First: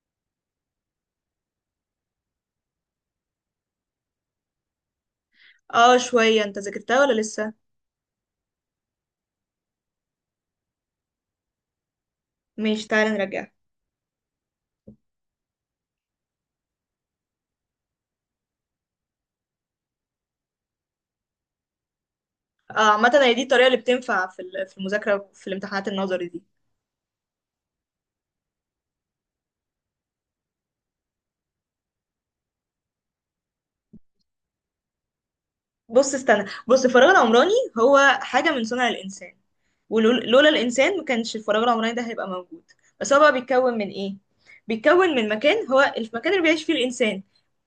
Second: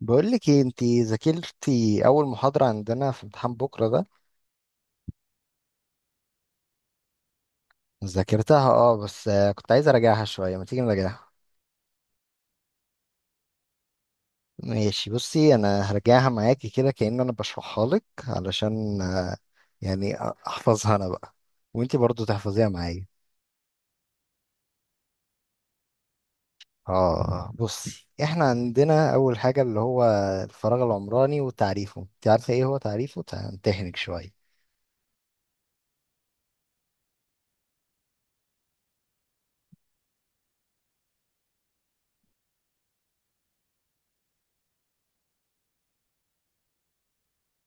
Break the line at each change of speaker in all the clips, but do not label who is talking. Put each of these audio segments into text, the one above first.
بقول لك ايه؟ انت ذاكرتي اول محاضرة عندنا في امتحان بكرة ده؟
اه، شوية. انت ذاكرتها ولا لسه؟
ذاكرتها اه، بس كنت عايز اراجعها شوية. ما تيجي نراجعها.
ماشي، تعالى نرجعها.
ماشي. بصي انا هرجعها معاكي كده كأن انا بشرحها لك علشان يعني احفظها انا بقى، وانت برضو تحفظيها
اه،
معايا.
عامة هي دي الطريقة اللي بتنفع في المذاكرة وفي الامتحانات النظري دي.
اه. بصي احنا عندنا اول حاجة اللي هو الفراغ العمراني وتعريفه. انت عارفة ايه هو تعريفه؟ امتحنك شوية.
بص استنى، بص الفراغ العمراني هو حاجة من صنع الإنسان، ولولا الإنسان ما كانش الفراغ العمراني ده هيبقى موجود. بس هو بقى بيتكون من إيه؟ بيتكون من مكان، هو المكان اللي بيعيش فيه الإنسان.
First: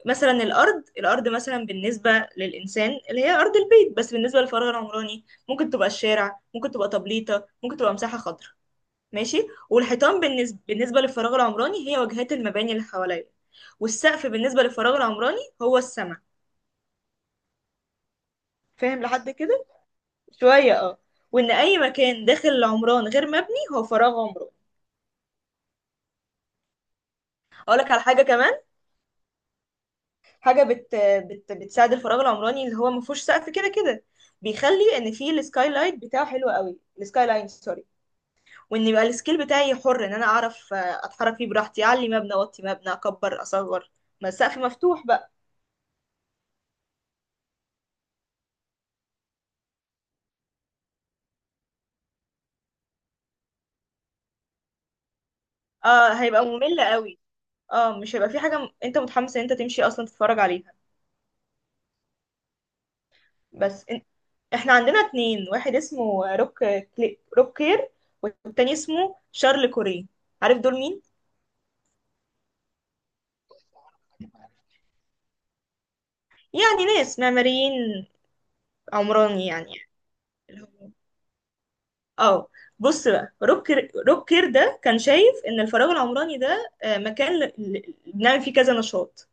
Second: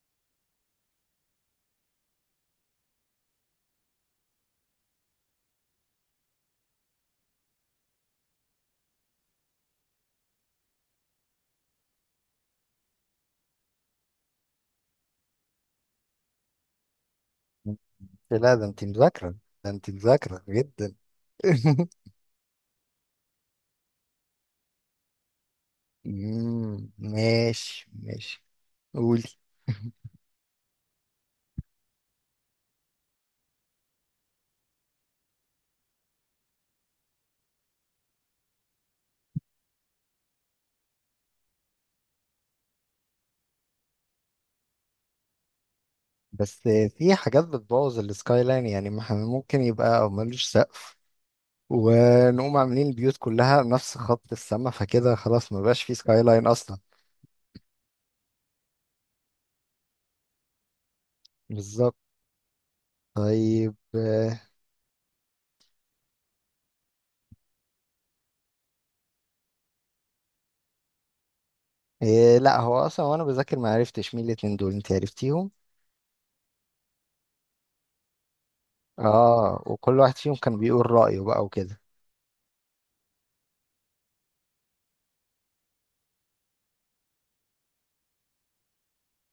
مثلا الأرض، الأرض مثلا بالنسبة للإنسان اللي هي أرض البيت، بس بالنسبة للفراغ العمراني ممكن تبقى الشارع، ممكن تبقى طبليطة، ممكن تبقى مساحة خضراء. ماشي، والحيطان بالنسبة للفراغ العمراني هي واجهات المباني اللي حواليا، والسقف بالنسبة للفراغ العمراني هو السما.
لا، ده انت
فاهم لحد
مذاكرة.
كده؟
ده انت مذاكرة
شوية
جدا.
اه. وان اي مكان داخل العمران غير مبني هو فراغ عمراني. اقول
ماشي
لك على حاجة
ماشي.
كمان.
قولي.
حاجة بت... بتساعد الفراغ العمراني اللي هو ما فيهوش سقف كده كده، بيخلي ان فيه السكاي لايت بتاعه حلو قوي، السكاي لاين سوري. وان يبقى السكيل بتاعي حر، ان انا اعرف اتحرك فيه براحتي، اعلي مبنى، اوطي مبنى، اكبر، اصغر، ما السقف مفتوح بقى.
بس في حاجات بتبوظ السكاي لاين، يعني ما احنا ممكن يبقى او ملوش سقف، ونقوم عاملين البيوت كلها نفس خط السما، فكده خلاص ما بقاش في
اه
سكاي
هيبقى
لاين اصلا.
ممل قوي. اه، مش هيبقى في انت متحمس ان انت تمشي اصلا تتفرج عليها.
بالظبط. طيب
بس إن... احنا عندنا اتنين، واحد اسمه روك كير، والتاني اسمه شارل كوري. عارف دول مين؟
إيه، لا هو اصلا وانا بذاكر ما عرفتش مين الاتنين دول، انت عرفتيهم؟
يعني ناس معماريين، عمراني
اه،
يعني.
وكل واحد فيهم كان
اللي هو-
بيقول رأيه بقى وكده.
اه، بص بقى روك كير ده كان شايف ان الفراغ العمراني ده مكان بنعمل فيه كذا نشاط،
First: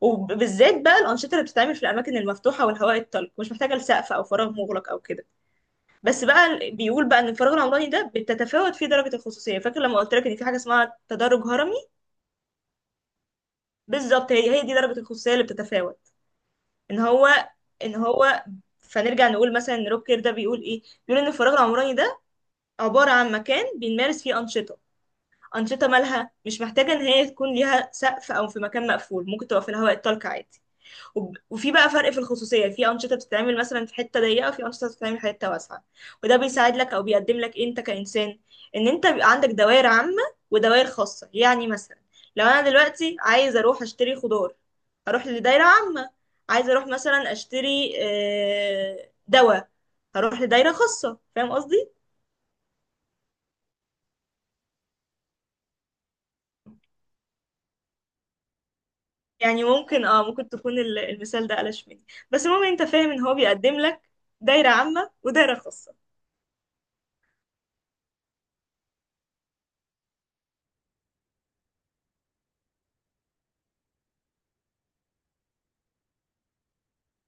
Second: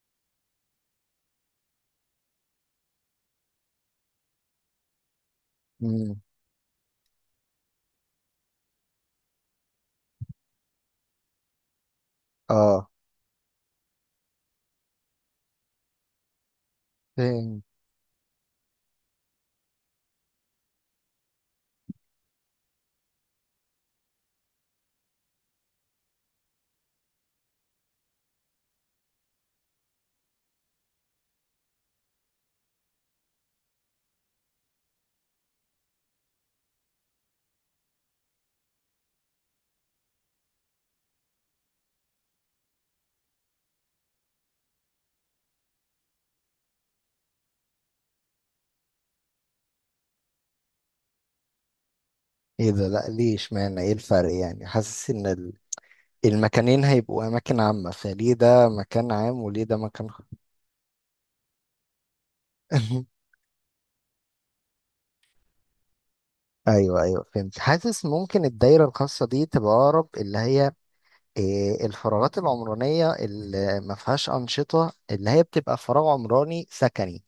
وبالذات بقى الأنشطة اللي بتتعمل في الأماكن المفتوحة والهواء الطلق مش محتاجة لسقف أو فراغ مغلق أو كده.
مم.
بس بقى بيقول بقى ان الفراغ العمراني ده بتتفاوت فيه درجه الخصوصيه. فاكر لما قلت لك ان في حاجه اسمها تدرج هرمي؟
اه.
بالظبط، هي دي درجه الخصوصيه اللي بتتفاوت. ان هو،
فين؟
ان هو، فنرجع نقول مثلا ان روب كير ده بيقول ايه. بيقول ان الفراغ العمراني ده عباره عن مكان بنمارس فيه انشطه، انشطه مالها مش محتاجه ان هي تكون ليها سقف او في مكان مقفول، ممكن تبقى في الهواء الطلق عادي. وفي بقى فرق في الخصوصية، في أنشطة بتتعمل مثلا في حتة ضيقة، وفي أنشطة بتتعمل في حتة واسعة. وده بيساعد لك أو بيقدم لك إيه أنت كإنسان؟ إن أنت بيبقى عندك دوائر عامة ودوائر خاصة. يعني مثلا لو أنا دلوقتي عايز أروح أشتري خضار، هروح لدايرة عامة. عايز أروح مثلا أشتري دواء، هروح لدايرة خاصة. فاهم قصدي؟
ايه ده؟ لا، ليه؟ اشمعنى؟ ايه الفرق يعني؟ حاسس ان المكانين هيبقوا اماكن عامة، فليه ده مكان عام وليه
يعني
ده
ممكن،
مكان
اه ممكن تكون المثال ده قلش مني، بس المهم انت فاهم ان هو بيقدم لك دايرة عامة ودايرة خاصة.
ايوه ايوه فهمت. حاسس ممكن الدايرة الخاصة دي تبقى اقرب اللي هي إيه، الفراغات العمرانية اللي ما فيهاش أنشطة، اللي هي بتبقى فراغ عمراني سكني.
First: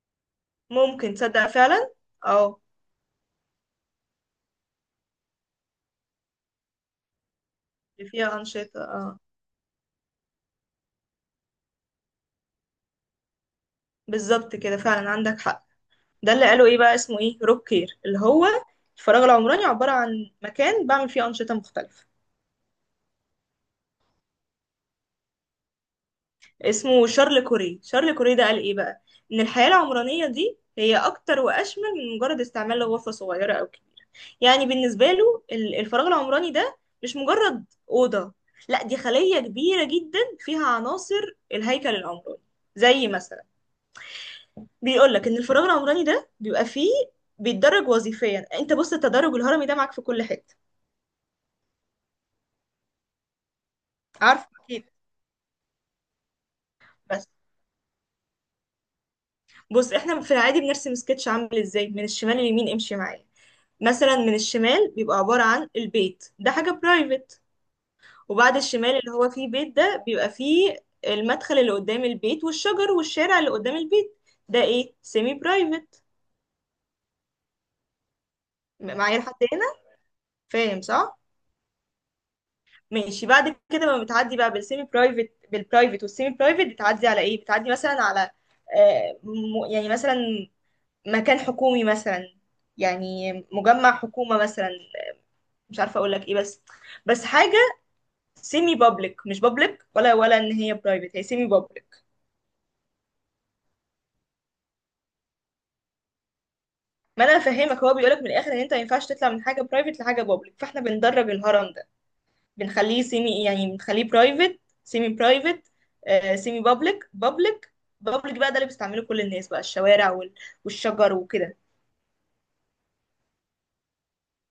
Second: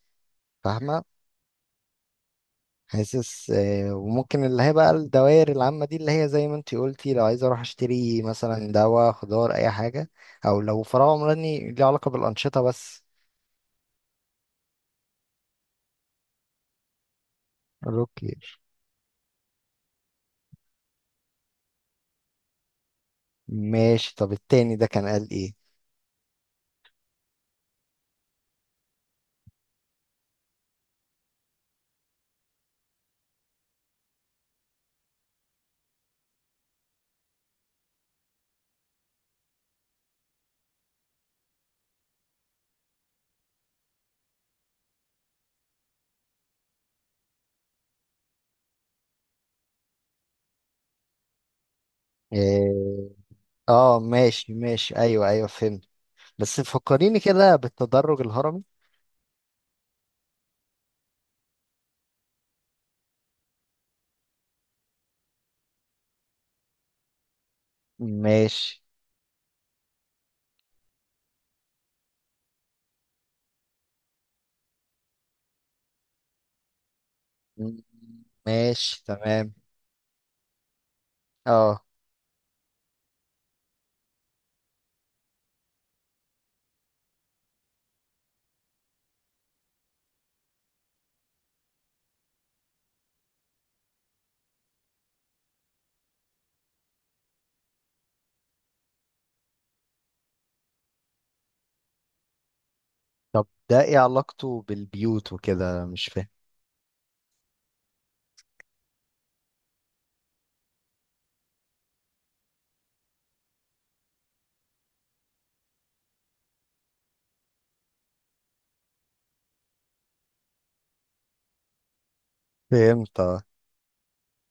فاهمة؟
ممكن تصدق فعلا. اه،
حاسس إيه، وممكن اللي هي بقى الدوائر العامة دي اللي هي زي ما انتي قلتي، لو عايزة اروح
اللي
اشتري
فيها
مثلا
أنشطة
دواء،
اه.
خضار، اي حاجة. او لو فراغ عمراني ليه علاقة بالأنشطة بس.
بالظبط كده، فعلا عندك حق. ده اللي قالوا ايه بقى اسمه، ايه، روك كير. اللي هو
روكير.
الفراغ العمراني عبارة عن مكان بعمل فيه أنشطة مختلفة.
ماشي، طب التاني ده كان قال ايه؟
اسمه شارل كوري. شارل كوري ده قال ايه بقى؟ ان الحياة العمرانية دي هي اكتر واشمل من مجرد استعمال لغرفة صغيرة او كبيرة. يعني بالنسبة له الفراغ العمراني ده مش مجرد أوضة، لا دي خلية كبيرة جدا فيها عناصر الهيكل العمراني. زي مثلا، بيقول لك ان الفراغ العمراني ده بيبقى فيه، بيتدرج وظيفيا. انت بص التدرج الهرمي ده معاك في كل حته.
إيه، اه
عارف
ماشي
اكيد.
ماشي ايوه ايوه فهمت. بس فكريني
بس
كده بالتدرج الهرمي.
بص احنا في العادي بنرسم سكتش عامل ازاي من الشمال لليمين، امشي معايا. مثلا من الشمال بيبقى عباره عن البيت، ده حاجه برايفت. وبعد
ماشي.
الشمال اللي هو فيه بيت ده بيبقى فيه المدخل اللي قدام البيت والشجر والشارع اللي قدام البيت، ده ايه؟ سيمي برايفت.
م- ماشي
معايا لحد
تمام.
هنا؟ فاهم صح؟
اه.
ماشي، بعد كده لما بتعدي بقى بالسيمي برايفت، بالبرايفت والسيمي برايفت بتعدي على ايه؟ بتعدي مثلا على يعني مثلا مكان حكومي مثلا، يعني مجمع حكومة مثلا، مش عارفة اقول لك ايه، بس بس حاجة سيمي بابليك، مش بابليك ولا ان هي برايفت، هي سيمي بابليك.
طب ده ايه علاقته بالبيوت وكده، مش فاهم.
ما انا فاهمك، هو بيقولك من الاخر ان انت ما ينفعش تطلع من حاجة برايفت لحاجة بابليك، فاحنا بندرج الهرم ده، بنخليه سيمي، يعني بنخليه برايفت، سيمي برايفت، سيمي بابليك، بابليك. بابليك بقى ده اللي بيستعمله كل الناس بقى، الشوارع والشجر وكده.
فهمت اه.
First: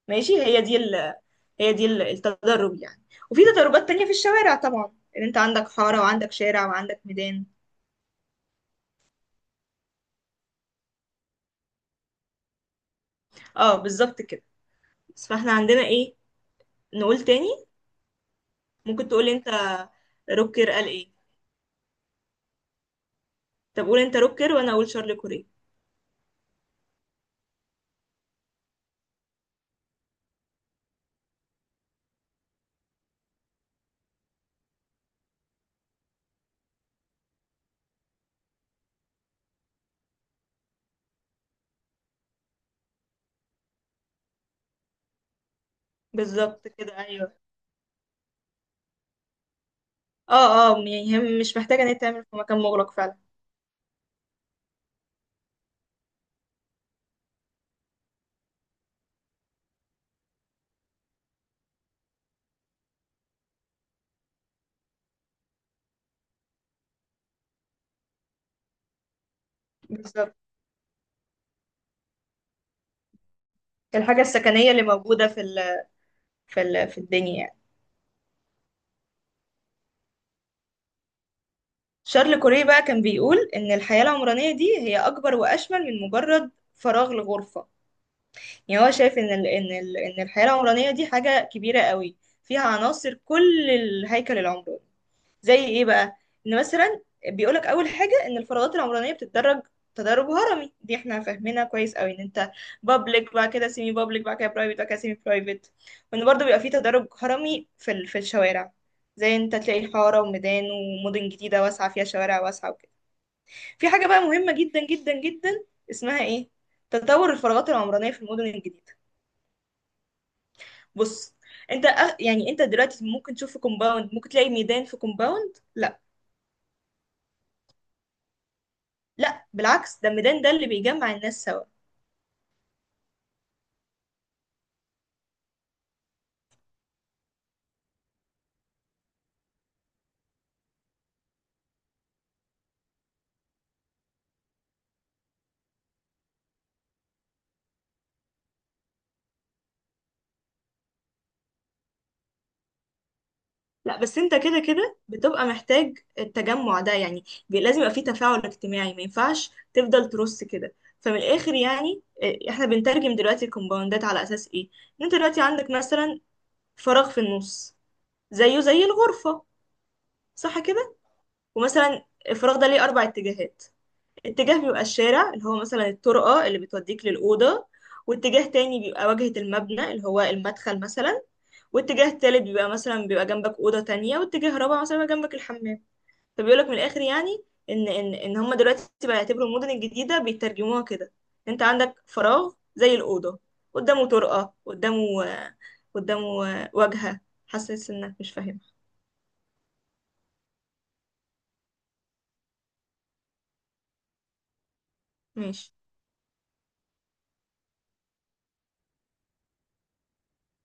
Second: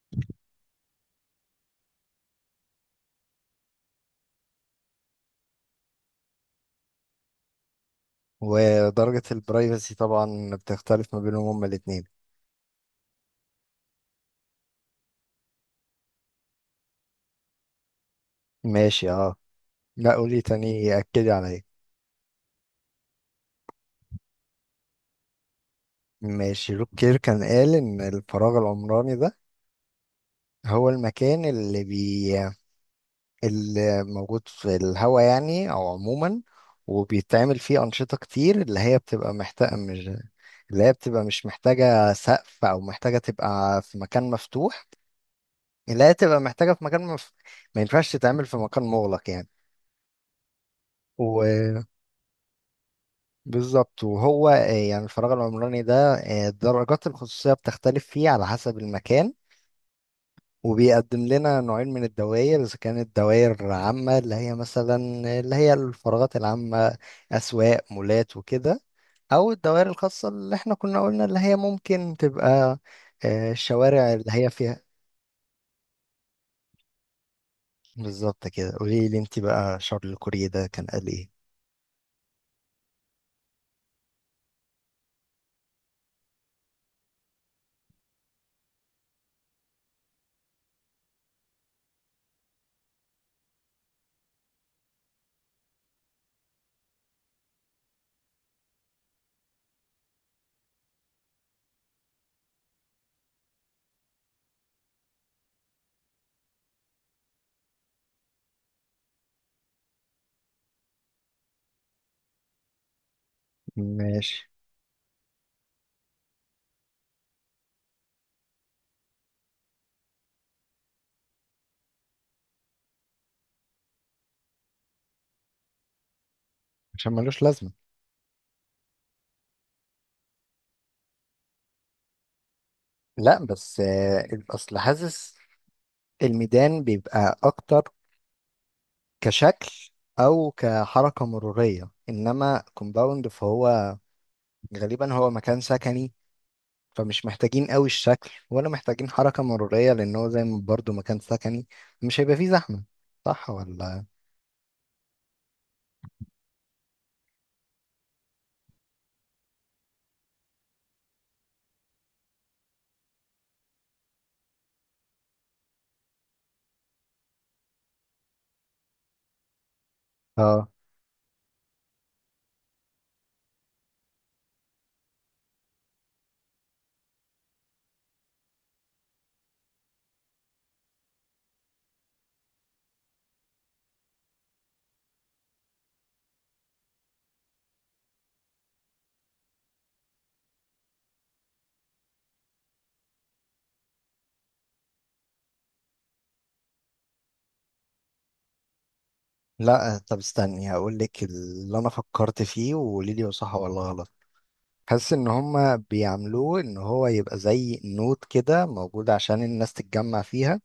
ماشي، هي دي التدرب يعني. وفي تدربات تانية في الشوارع طبعا، ان انت عندك حارة وعندك شارع وعندك ميدان.
ودرجة البرايفسي طبعا بتختلف ما بينهم هما الاتنين.
اه بالظبط كده. بس فاحنا عندنا ايه؟ نقول تاني. ممكن
ماشي
تقول
اه.
انت.
لا، قولي
روكر قال
تاني،
ايه؟
أكدي عليا.
طب قول انت روكر، وانا اقول شارل كوريه.
ماشي. روكير كان قال إن الفراغ العمراني ده هو المكان اللي موجود في الهواء، يعني او عموما، وبيتعمل فيه انشطه كتير اللي هي بتبقى مش محتاجه سقف، او محتاجه تبقى في مكان مفتوح، اللي هي تبقى
بالظبط
محتاجه في
كده،
مكان مف...
ايوه.
ما ينفعش تتعمل في مكان مغلق يعني.
اه اه، يعني هي مش محتاجة ان هي تعمل في مكان مغلق فعلا.
وبالظبط، وهو يعني الفراغ العمراني ده درجات الخصوصيه بتختلف فيه على حسب المكان، وبيقدم لنا نوعين من الدوائر. إذا كانت دوائر عامة اللي هي مثلا اللي هي الفراغات العامة، أسواق، مولات وكده، أو الدوائر الخاصة
بالظبط.
اللي احنا كنا قلنا اللي هي ممكن تبقى الشوارع
الحاجة
اللي هي
السكنية
فيها.
اللي موجودة في الدنيا يعني.
بالظبط كده. قولي لي انت بقى، شارل كوريه ده كان قال ايه؟
شارل كوري بقى كان بيقول إن الحياة العمرانية دي هي أكبر وأشمل من مجرد فراغ لغرفة. يعني هو شايف إن الحياة العمرانية دي حاجة كبيرة قوي، فيها عناصر كل الهيكل العمراني. زي ايه بقى؟ ان مثلا، بيقولك اول حاجه ان الفراغات العمرانيه بتتدرج، تدرج هرمي. دي احنا فاهمينها كويس قوي، ان انت بابليك، بعد كده سيمي بابليك، بعد كده برايفت، بعد كده سيمي برايفت. وان برضه بيبقى فيه تدرج هرمي في الشوارع، زي انت تلاقي حاره وميدان، ومدن جديده واسعه فيها شوارع واسعه وكده. في حاجه بقى
ماشي،
مهمه جدا جدا جدا، اسمها ايه؟ تطور الفراغات العمرانيه في المدن الجديده. بص، يعني انت دلوقتي ممكن تشوف في كومباوند ممكن تلاقي ميدان في كومباوند؟ لا.
عشان ملوش لازمة.
لا بالعكس، ده الميدان ده اللي بيجمع الناس سوا.
لا، بس اصل حاسس الميدان بيبقى اكتر كشكل او كحركة مرورية، انما كومباوند فهو غالبا هو مكان سكني، فمش محتاجين قوي الشكل ولا محتاجين حركة مرورية، لأن هو زي ما برضه مكان سكني، مش هيبقى فيه زحمة. صح
لا
ولا؟
بس انت كده كده بتبقى محتاج التجمع ده، يعني لازم يبقى فيه تفاعل اجتماعي، ما ينفعش تفضل ترص كده. فمن الاخر يعني اه، احنا بنترجم دلوقتي الكومباوندات على اساس ايه. ان انت دلوقتي عندك مثلا فراغ في النص، زيه زي الغرفة، صح
اه.
كده؟ ومثلا الفراغ ده ليه اربع اتجاهات، اتجاه بيبقى الشارع اللي هو مثلا الطرقة اللي بتوديك للأوضة، واتجاه تاني بيبقى واجهة المبنى اللي هو المدخل مثلا، واتجاه تالت بيبقى مثلا بيبقى جنبك أوضة تانية، واتجاه رابع مثلا بيبقى جنبك الحمام. فبيقولك من الآخر يعني، إن هما دلوقتي بقى يعتبروا المدن الجديدة بيترجموها كده. أنت عندك فراغ زي الأوضة، قدامه طرقة، قدامه، قدامه واجهة. حاسس إنك مش فاهم.
لا، طب استني هقول لك اللي أنا فكرت فيه وقولي لي هو صح ولا غلط. حاسس إن
ماشي.
هما بيعملوه إن هو يبقى زي نوت كده موجود عشان الناس تتجمع فيها.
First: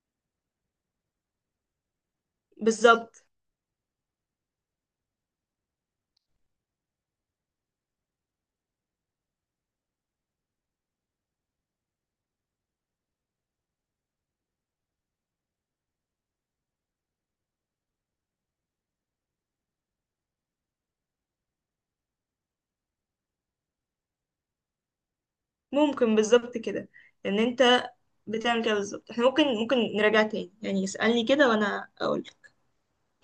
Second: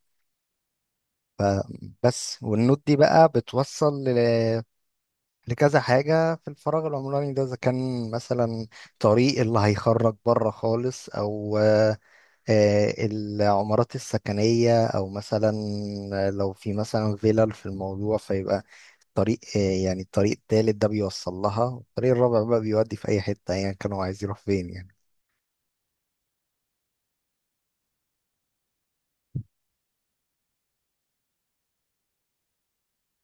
بس والنوت دي
بالظبط.
بقى بتوصل لكذا حاجة في الفراغ العمراني ده. إذا كان مثلا طريق اللي هيخرج بره خالص، أو العمارات السكنية، أو مثلا لو في مثلا فيلل في الموضوع، فيبقى طريق يعني الطريق التالت ده بيوصل لها، والطريق الرابع بقى بيودي في أي حتة أيا يعني كانوا عايزين يروح فين يعني.
ممكن، بالظبط كده، ان انت بتعمل كده بالظبط. احنا ممكن، ممكن نراجع تاني، يعني اسألني كده وانا اقول،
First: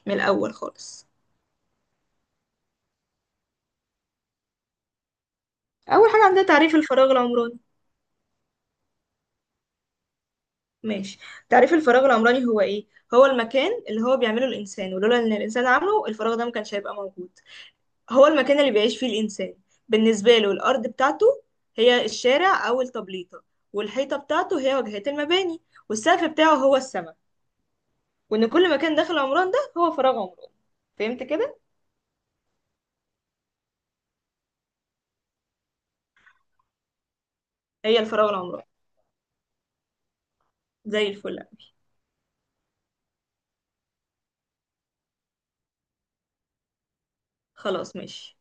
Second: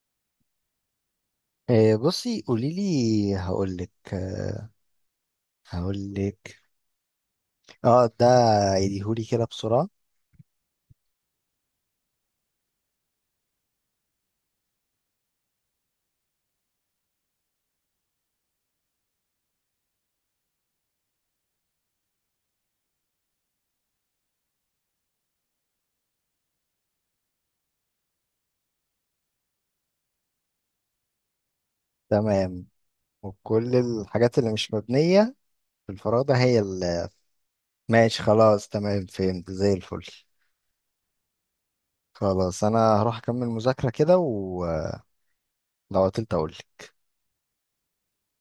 من الاول خالص.
بصي قوليلي هقولك.
اول حاجة
هقولك.
عندنا تعريف الفراغ العمراني.
اه ده، عيديهولي كده بسرعة.
ماشي، تعريف الفراغ العمراني هو ايه؟ هو المكان اللي هو بيعمله الانسان، ولولا ان الانسان عامله الفراغ ده ما كانش هيبقى موجود. هو المكان اللي بيعيش فيه الانسان، بالنسبة له الارض بتاعته هي الشارع او التبليطة، والحيطة بتاعته هي واجهات المباني، والسقف بتاعه هو السماء. وان كل مكان داخل عمران ده هو فراغ عمراني. فهمت كده؟
تمام. وكل الحاجات اللي مش مبنية في الفراغ ده هي اللي.
هي
ماشي
الفراولة عمرها.
خلاص تمام، فهمت زي الفل.
زي الفل أوي.
خلاص أنا هروح أكمل مذاكرة كده، ولو عطلت أقولك.
خلاص ماشي.